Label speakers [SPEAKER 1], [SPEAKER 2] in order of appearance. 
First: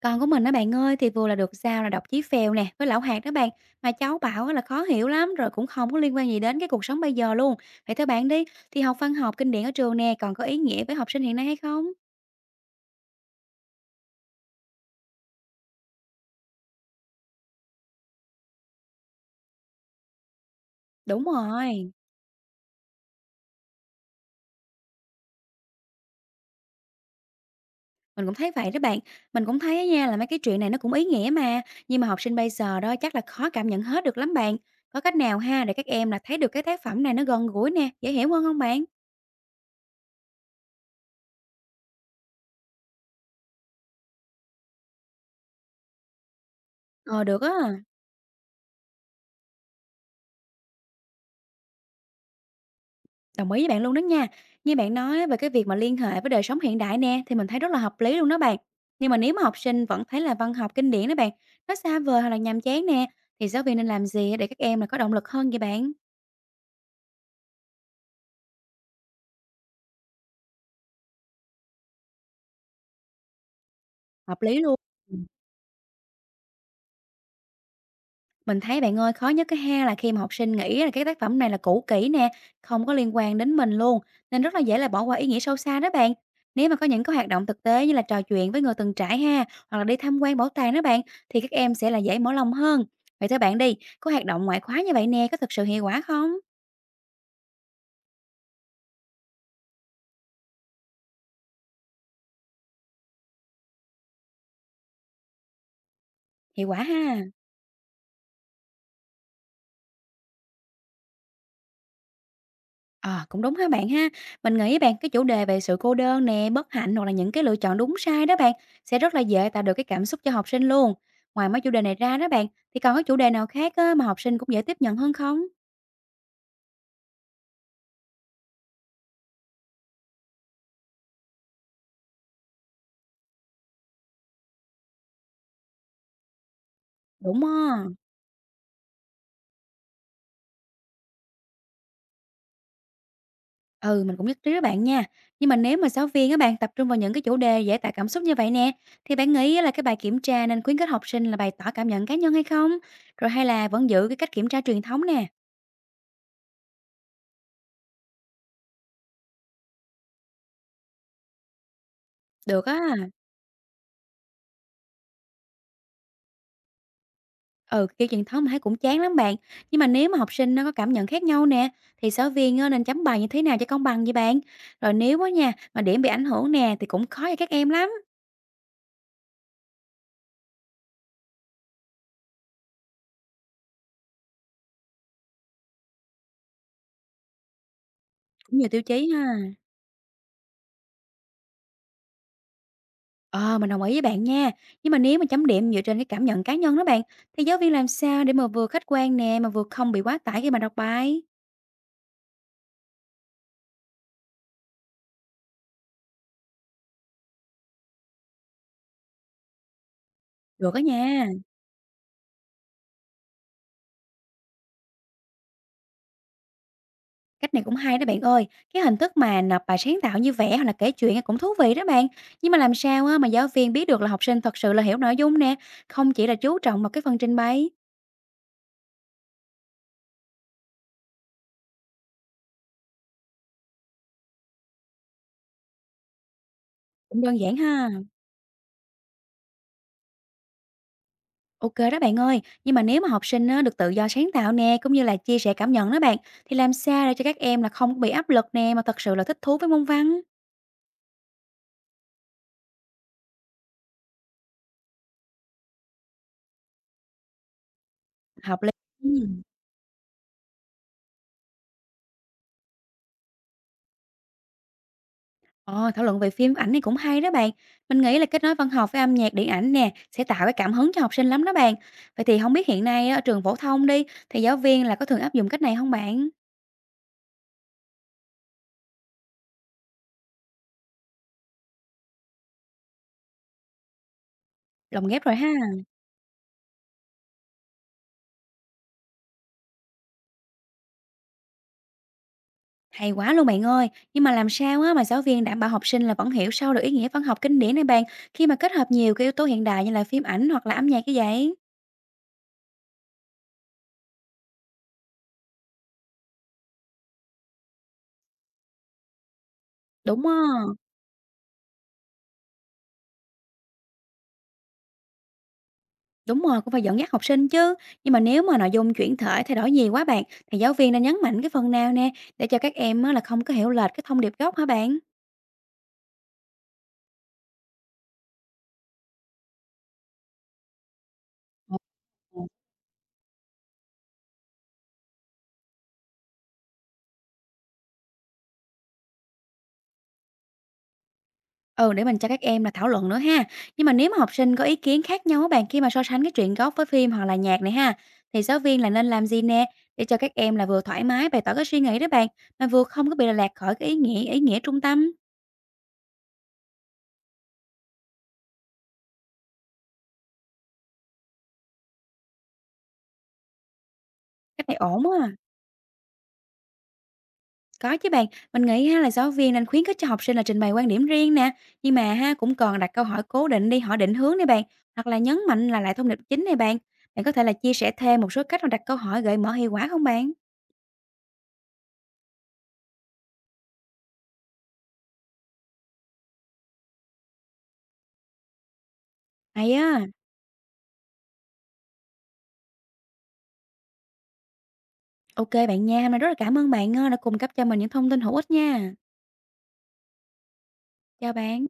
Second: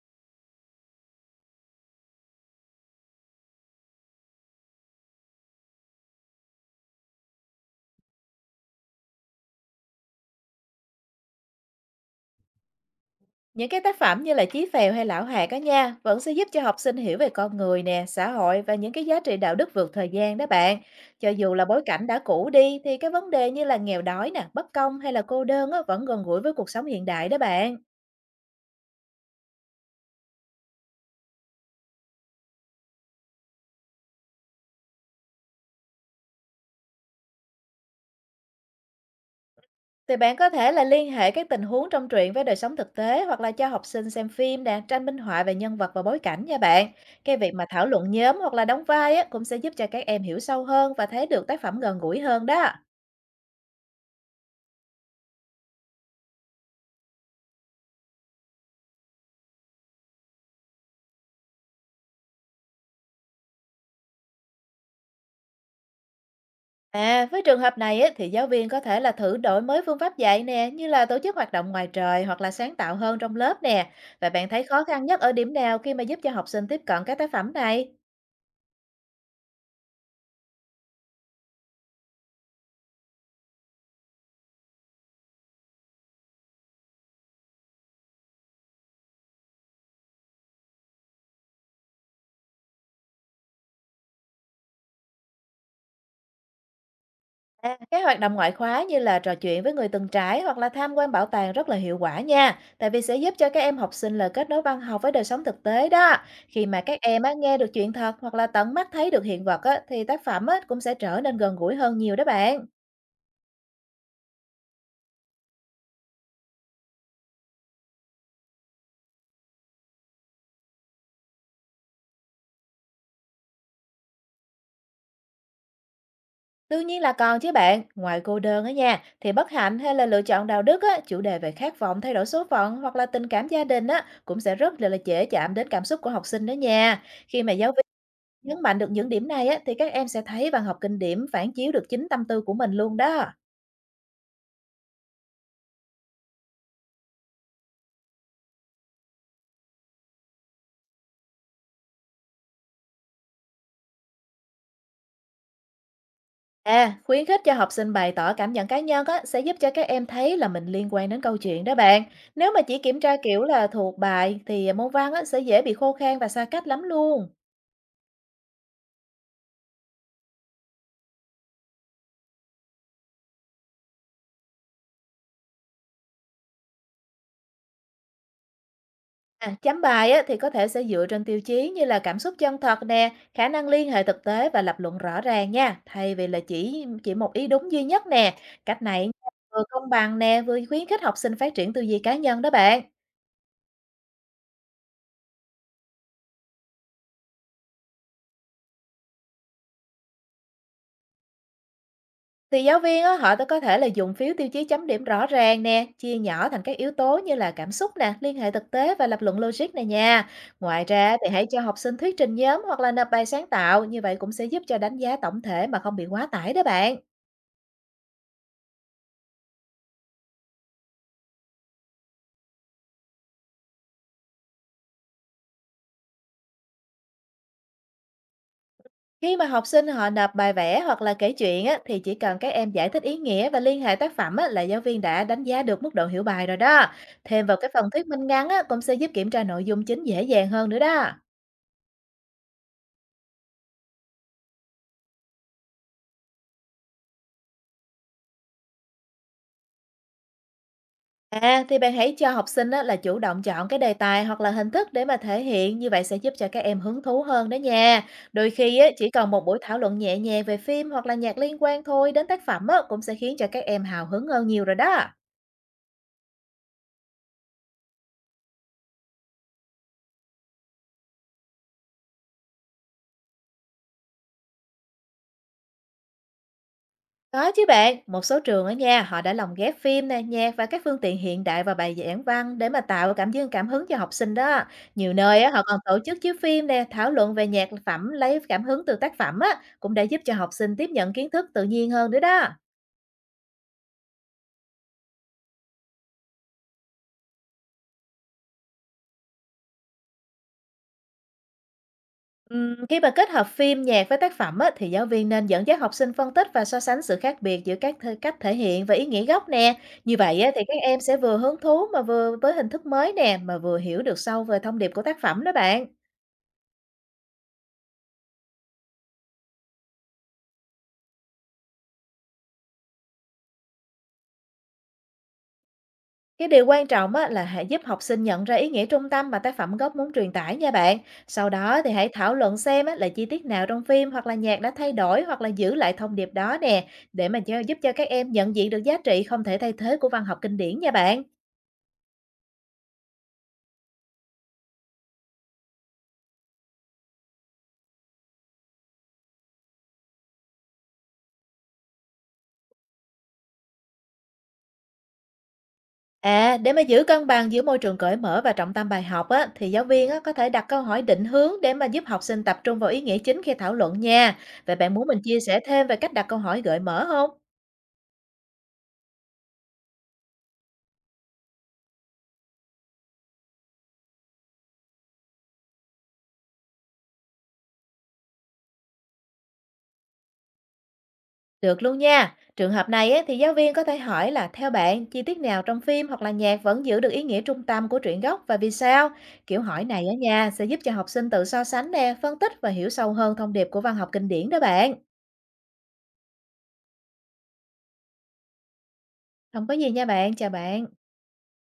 [SPEAKER 1] Con của mình á bạn ơi, thì vừa là được giao là đọc Chí Phèo nè, với Lão Hạt đó bạn, mà cháu bảo á là khó hiểu lắm, rồi cũng không có liên quan gì đến cái cuộc sống bây giờ luôn. Vậy theo bạn đi, thì học văn học kinh điển ở trường nè, còn có ý nghĩa với học sinh hiện nay hay không?
[SPEAKER 2] Những cái tác phẩm như là Chí Phèo hay Lão Hạt á nha, vẫn sẽ giúp cho học sinh hiểu về con người nè, xã hội và những cái giá trị đạo đức vượt thời gian đó bạn.
[SPEAKER 1] Đúng
[SPEAKER 2] Cho dù là bối
[SPEAKER 1] rồi,
[SPEAKER 2] cảnh đã cũ đi thì cái vấn đề như là nghèo đói nè, bất công hay là cô đơn á, vẫn gần gũi với cuộc sống hiện đại đó bạn.
[SPEAKER 1] mình cũng thấy vậy đó bạn. Mình cũng thấy á nha là mấy cái chuyện này nó cũng ý nghĩa mà, nhưng mà học sinh bây giờ đó chắc là khó cảm nhận hết được lắm bạn. Có cách nào ha để các em là thấy được cái tác phẩm này nó gần gũi nè, dễ hiểu hơn không bạn?
[SPEAKER 2] Thì bạn có thể là liên hệ các tình huống trong truyện với đời sống thực tế hoặc là cho học sinh xem phim nè, tranh minh họa về nhân vật và bối cảnh nha bạn.
[SPEAKER 1] Ờ
[SPEAKER 2] Cái
[SPEAKER 1] được á.
[SPEAKER 2] việc mà thảo luận nhóm hoặc là đóng vai á, cũng sẽ giúp cho các em hiểu sâu hơn và thấy được tác phẩm gần gũi hơn đó.
[SPEAKER 1] Đồng ý với bạn luôn đó nha. Như bạn nói về cái việc mà liên hệ với đời sống hiện đại nè thì mình thấy rất là hợp lý luôn đó bạn. Nhưng mà nếu mà học sinh vẫn thấy là văn học kinh điển đó bạn, nó xa vời hoặc là nhàm chán nè thì giáo viên nên làm gì để các em là có động lực hơn vậy bạn?
[SPEAKER 2] À, với trường hợp này ấy, thì giáo viên có thể là thử đổi mới phương pháp dạy nè, như là tổ chức hoạt động ngoài trời hoặc là sáng tạo hơn trong lớp nè. Và
[SPEAKER 1] Hợp
[SPEAKER 2] bạn
[SPEAKER 1] lý
[SPEAKER 2] thấy
[SPEAKER 1] luôn.
[SPEAKER 2] khó khăn nhất ở điểm nào khi mà giúp cho học sinh tiếp cận các tác phẩm này?
[SPEAKER 1] Mình thấy bạn ơi, khó nhất cái ha là khi mà học sinh nghĩ là cái tác phẩm này là cũ kỹ nè, không có liên quan đến mình luôn, nên rất là dễ là bỏ qua ý nghĩa sâu xa đó bạn. Nếu mà có những cái hoạt động thực tế như là trò chuyện với người từng trải ha, hoặc là đi tham quan bảo tàng đó bạn, thì các em sẽ là dễ mở lòng hơn. Vậy theo bạn đi, có hoạt động ngoại khóa như vậy nè, có thực sự hiệu quả không?
[SPEAKER 2] À, các hoạt động ngoại khóa như là trò chuyện với người từng trải hoặc là tham quan bảo tàng rất là hiệu quả nha, tại vì sẽ giúp cho các em học sinh là kết nối văn học với đời sống thực tế đó. Khi
[SPEAKER 1] Hiệu
[SPEAKER 2] mà
[SPEAKER 1] quả
[SPEAKER 2] các em
[SPEAKER 1] ha.
[SPEAKER 2] á, nghe được chuyện thật hoặc là tận mắt thấy được hiện vật á, thì tác phẩm á, cũng sẽ trở nên gần gũi hơn nhiều đó bạn.
[SPEAKER 1] À, cũng đúng ha bạn ha. Mình nghĩ bạn cái chủ đề về sự cô đơn nè, bất hạnh hoặc là những cái lựa chọn đúng sai đó bạn sẽ rất là dễ tạo được cái cảm xúc cho học sinh luôn. Ngoài mấy chủ đề này ra đó bạn thì còn có chủ đề nào khác á, mà học sinh cũng dễ tiếp nhận hơn không?
[SPEAKER 2] Đương nhiên là còn chứ bạn, ngoài cô đơn á nha, thì bất hạnh hay là lựa chọn đạo đức á, chủ đề về khát vọng thay đổi số phận hoặc là tình cảm gia đình á, cũng sẽ rất là dễ chạm đến cảm xúc của học sinh đó nha.
[SPEAKER 1] Đúng
[SPEAKER 2] Khi mà giáo viên
[SPEAKER 1] không?
[SPEAKER 2] nhấn mạnh được những điểm này á, thì các em sẽ thấy văn học kinh điển phản chiếu được chính tâm tư của mình luôn đó.
[SPEAKER 1] Ừ, mình cũng nhất trí với bạn nha. Nhưng mà nếu mà giáo viên các bạn tập trung vào những cái chủ đề dễ tạo cảm xúc như vậy nè, thì bạn nghĩ là cái bài kiểm tra nên khuyến khích học sinh là bày tỏ cảm nhận cá nhân hay không? Rồi hay là vẫn giữ cái cách kiểm tra truyền thống nè?
[SPEAKER 2] À, khuyến khích cho học sinh bày tỏ cảm nhận cá nhân á, sẽ giúp cho các em thấy là mình liên quan đến câu chuyện đó bạn. Nếu mà
[SPEAKER 1] Được
[SPEAKER 2] chỉ
[SPEAKER 1] á.
[SPEAKER 2] kiểm tra kiểu là thuộc bài thì môn văn á, sẽ dễ bị khô khan và xa cách lắm luôn.
[SPEAKER 1] Ừ, kiểu truyền thống mà thấy cũng chán lắm bạn. Nhưng mà nếu mà học sinh nó có cảm nhận khác nhau nè, thì giáo viên nên chấm bài như thế nào cho công bằng vậy bạn? Rồi nếu á nha, mà điểm bị ảnh hưởng nè thì cũng khó cho các em lắm,
[SPEAKER 2] À, chấm bài á, thì có thể sẽ dựa trên tiêu chí như là cảm xúc chân thật nè, khả năng liên hệ thực tế và lập luận rõ ràng nha, thay vì là chỉ một ý đúng duy nhất nè.
[SPEAKER 1] cũng nhiều
[SPEAKER 2] Cách
[SPEAKER 1] tiêu
[SPEAKER 2] này
[SPEAKER 1] chí
[SPEAKER 2] nha,
[SPEAKER 1] ha.
[SPEAKER 2] vừa công bằng nè, vừa khuyến khích học sinh phát triển tư duy cá nhân đó bạn.
[SPEAKER 1] Ờ, mình đồng ý với bạn nha. Nhưng mà nếu mà chấm điểm dựa trên cái cảm nhận cá nhân đó bạn, thì giáo viên làm sao để mà vừa khách quan nè mà vừa không bị quá tải khi mà đọc bài?
[SPEAKER 2] Thì giáo viên á, họ có thể là dùng phiếu tiêu chí chấm điểm rõ ràng nè, chia nhỏ thành các yếu tố như là cảm xúc nè, liên hệ thực tế và lập luận logic này nha.
[SPEAKER 1] Được đó
[SPEAKER 2] Ngoài ra
[SPEAKER 1] nha.
[SPEAKER 2] thì hãy cho học sinh thuyết trình nhóm hoặc là nộp bài sáng tạo, như vậy cũng sẽ giúp cho đánh giá tổng thể mà không bị quá tải đó bạn.
[SPEAKER 1] Cách này cũng hay đó bạn ơi. Cái hình thức mà nộp bài sáng tạo như vẽ hoặc là kể chuyện cũng thú vị đó bạn. Nhưng mà làm sao á, mà giáo viên biết được là học sinh thật sự là hiểu nội dung nè, không chỉ là chú trọng vào cái phần trình bày.
[SPEAKER 2] Khi mà học sinh họ nộp bài vẽ hoặc là kể chuyện á, thì chỉ cần các em giải thích ý nghĩa và liên hệ tác phẩm á, là giáo viên đã đánh giá được mức độ hiểu bài rồi đó.
[SPEAKER 1] Cũng đơn
[SPEAKER 2] Thêm vào
[SPEAKER 1] giản
[SPEAKER 2] cái
[SPEAKER 1] ha.
[SPEAKER 2] phần thuyết minh ngắn á, cũng sẽ giúp kiểm tra nội dung chính dễ dàng hơn nữa đó.
[SPEAKER 1] Ok đó bạn ơi. Nhưng mà nếu mà học sinh á, được tự do sáng tạo nè, cũng như là chia sẻ cảm nhận đó bạn, thì làm sao để cho các em là không có bị áp lực nè, mà thật sự là thích thú với môn văn.
[SPEAKER 2] À, thì bạn hãy cho học sinh á, là chủ động chọn cái đề tài hoặc là hình thức để mà thể hiện, như vậy sẽ giúp cho các em hứng thú hơn đó nha. Đôi
[SPEAKER 1] Hợp lý.
[SPEAKER 2] khi á, chỉ
[SPEAKER 1] Ừ.
[SPEAKER 2] cần một buổi thảo luận nhẹ nhàng về phim hoặc là nhạc liên quan thôi đến tác phẩm á, cũng sẽ khiến cho các em hào hứng hơn nhiều rồi đó.
[SPEAKER 1] Ờ, thảo luận về phim ảnh này cũng hay đó bạn. Mình nghĩ là kết nối văn học với âm nhạc, điện ảnh nè sẽ tạo cái cảm hứng cho học sinh lắm đó bạn. Vậy thì không biết hiện nay á, ở trường phổ thông đi thì giáo viên là có thường áp dụng cách này không bạn?
[SPEAKER 2] Có chứ bạn, một số trường ở nha, họ đã lồng ghép phim nè, nhạc và các phương tiện hiện đại vào bài giảng văn để mà tạo cảm giác cảm hứng cho học sinh đó.
[SPEAKER 1] Lồng
[SPEAKER 2] Nhiều
[SPEAKER 1] ghép rồi
[SPEAKER 2] nơi á,
[SPEAKER 1] ha.
[SPEAKER 2] họ còn tổ chức chiếu phim nè, thảo luận về nhạc phẩm lấy cảm hứng từ tác phẩm á, cũng để giúp cho học sinh tiếp nhận kiến thức tự nhiên hơn nữa đó.
[SPEAKER 1] Hay quá luôn bạn ơi. Nhưng mà làm sao á mà giáo viên đảm bảo học sinh là vẫn hiểu sâu được ý nghĩa văn học kinh điển này bạn khi mà kết hợp nhiều cái yếu tố hiện đại như là phim ảnh hoặc là âm nhạc như vậy?
[SPEAKER 2] Khi mà kết hợp phim nhạc với tác phẩm á, thì giáo viên nên dẫn dắt học sinh phân tích và so sánh sự khác biệt giữa cách thể hiện và ý nghĩa gốc nè. Như
[SPEAKER 1] Đúng á.
[SPEAKER 2] vậy á, thì các em sẽ vừa hứng thú mà vừa với hình thức mới nè, mà vừa hiểu được sâu về thông điệp của tác phẩm đó bạn.
[SPEAKER 1] Đúng rồi, cũng phải dẫn dắt học sinh chứ. Nhưng mà nếu mà nội dung chuyển thể thay đổi nhiều quá bạn, thì giáo viên nên nhấn mạnh cái phần nào nè, để cho các em á, là không có hiểu lệch cái thông điệp gốc hả bạn?
[SPEAKER 2] Cái điều quan trọng á, là hãy giúp học sinh nhận ra ý nghĩa trung tâm mà tác phẩm gốc muốn truyền tải nha bạn. Sau
[SPEAKER 1] Ồ.
[SPEAKER 2] đó thì hãy thảo luận xem á, là chi tiết nào trong phim hoặc là nhạc đã thay đổi hoặc là giữ lại thông điệp đó nè, để mà giúp cho các em nhận diện được giá trị không thể thay thế của văn học kinh điển nha bạn.
[SPEAKER 1] Ừ, để mình cho các em là thảo luận nữa ha. Nhưng mà nếu mà học sinh có ý kiến khác nhau á bạn khi mà so sánh cái truyện gốc với phim hoặc là nhạc này ha, thì giáo viên là nên làm gì nè để cho các em là vừa thoải mái bày tỏ cái suy nghĩ đó bạn, mà vừa không có bị là lạc khỏi cái ý nghĩa trung tâm.
[SPEAKER 2] À, để mà giữ cân bằng giữa môi trường cởi mở và trọng tâm bài học á, thì giáo viên á, có thể đặt câu hỏi định hướng để mà giúp học sinh tập trung vào ý nghĩa chính khi thảo luận nha.
[SPEAKER 1] Cách
[SPEAKER 2] Vậy
[SPEAKER 1] này
[SPEAKER 2] bạn
[SPEAKER 1] ổn
[SPEAKER 2] muốn
[SPEAKER 1] quá
[SPEAKER 2] mình
[SPEAKER 1] à.
[SPEAKER 2] chia sẻ thêm về cách đặt câu hỏi gợi mở không?
[SPEAKER 1] Có chứ bạn, mình nghĩ ha là giáo viên nên khuyến khích cho học sinh là trình bày quan điểm riêng nè, nhưng mà ha cũng còn đặt câu hỏi cố định đi, hỏi định hướng này bạn, hoặc là nhấn mạnh là lại thông điệp chính này bạn. Bạn có thể là chia sẻ thêm một số cách mà đặt câu hỏi gợi mở hiệu quả không bạn?
[SPEAKER 2] Được luôn nha. Trường hợp này ấy, thì giáo viên có thể hỏi là theo bạn chi tiết nào trong phim hoặc là nhạc vẫn giữ được ý nghĩa trung tâm của truyện gốc và vì sao? Kiểu
[SPEAKER 1] Hay
[SPEAKER 2] hỏi
[SPEAKER 1] á,
[SPEAKER 2] này ở nhà sẽ giúp cho học sinh tự so sánh nè, phân tích và hiểu sâu hơn thông điệp của văn học kinh điển đó bạn.
[SPEAKER 1] ok bạn nha, hôm nay rất là cảm ơn bạn đã cung cấp cho mình những thông tin hữu ích nha.
[SPEAKER 2] Không có gì nha bạn, chào bạn.
[SPEAKER 1] Chào bạn.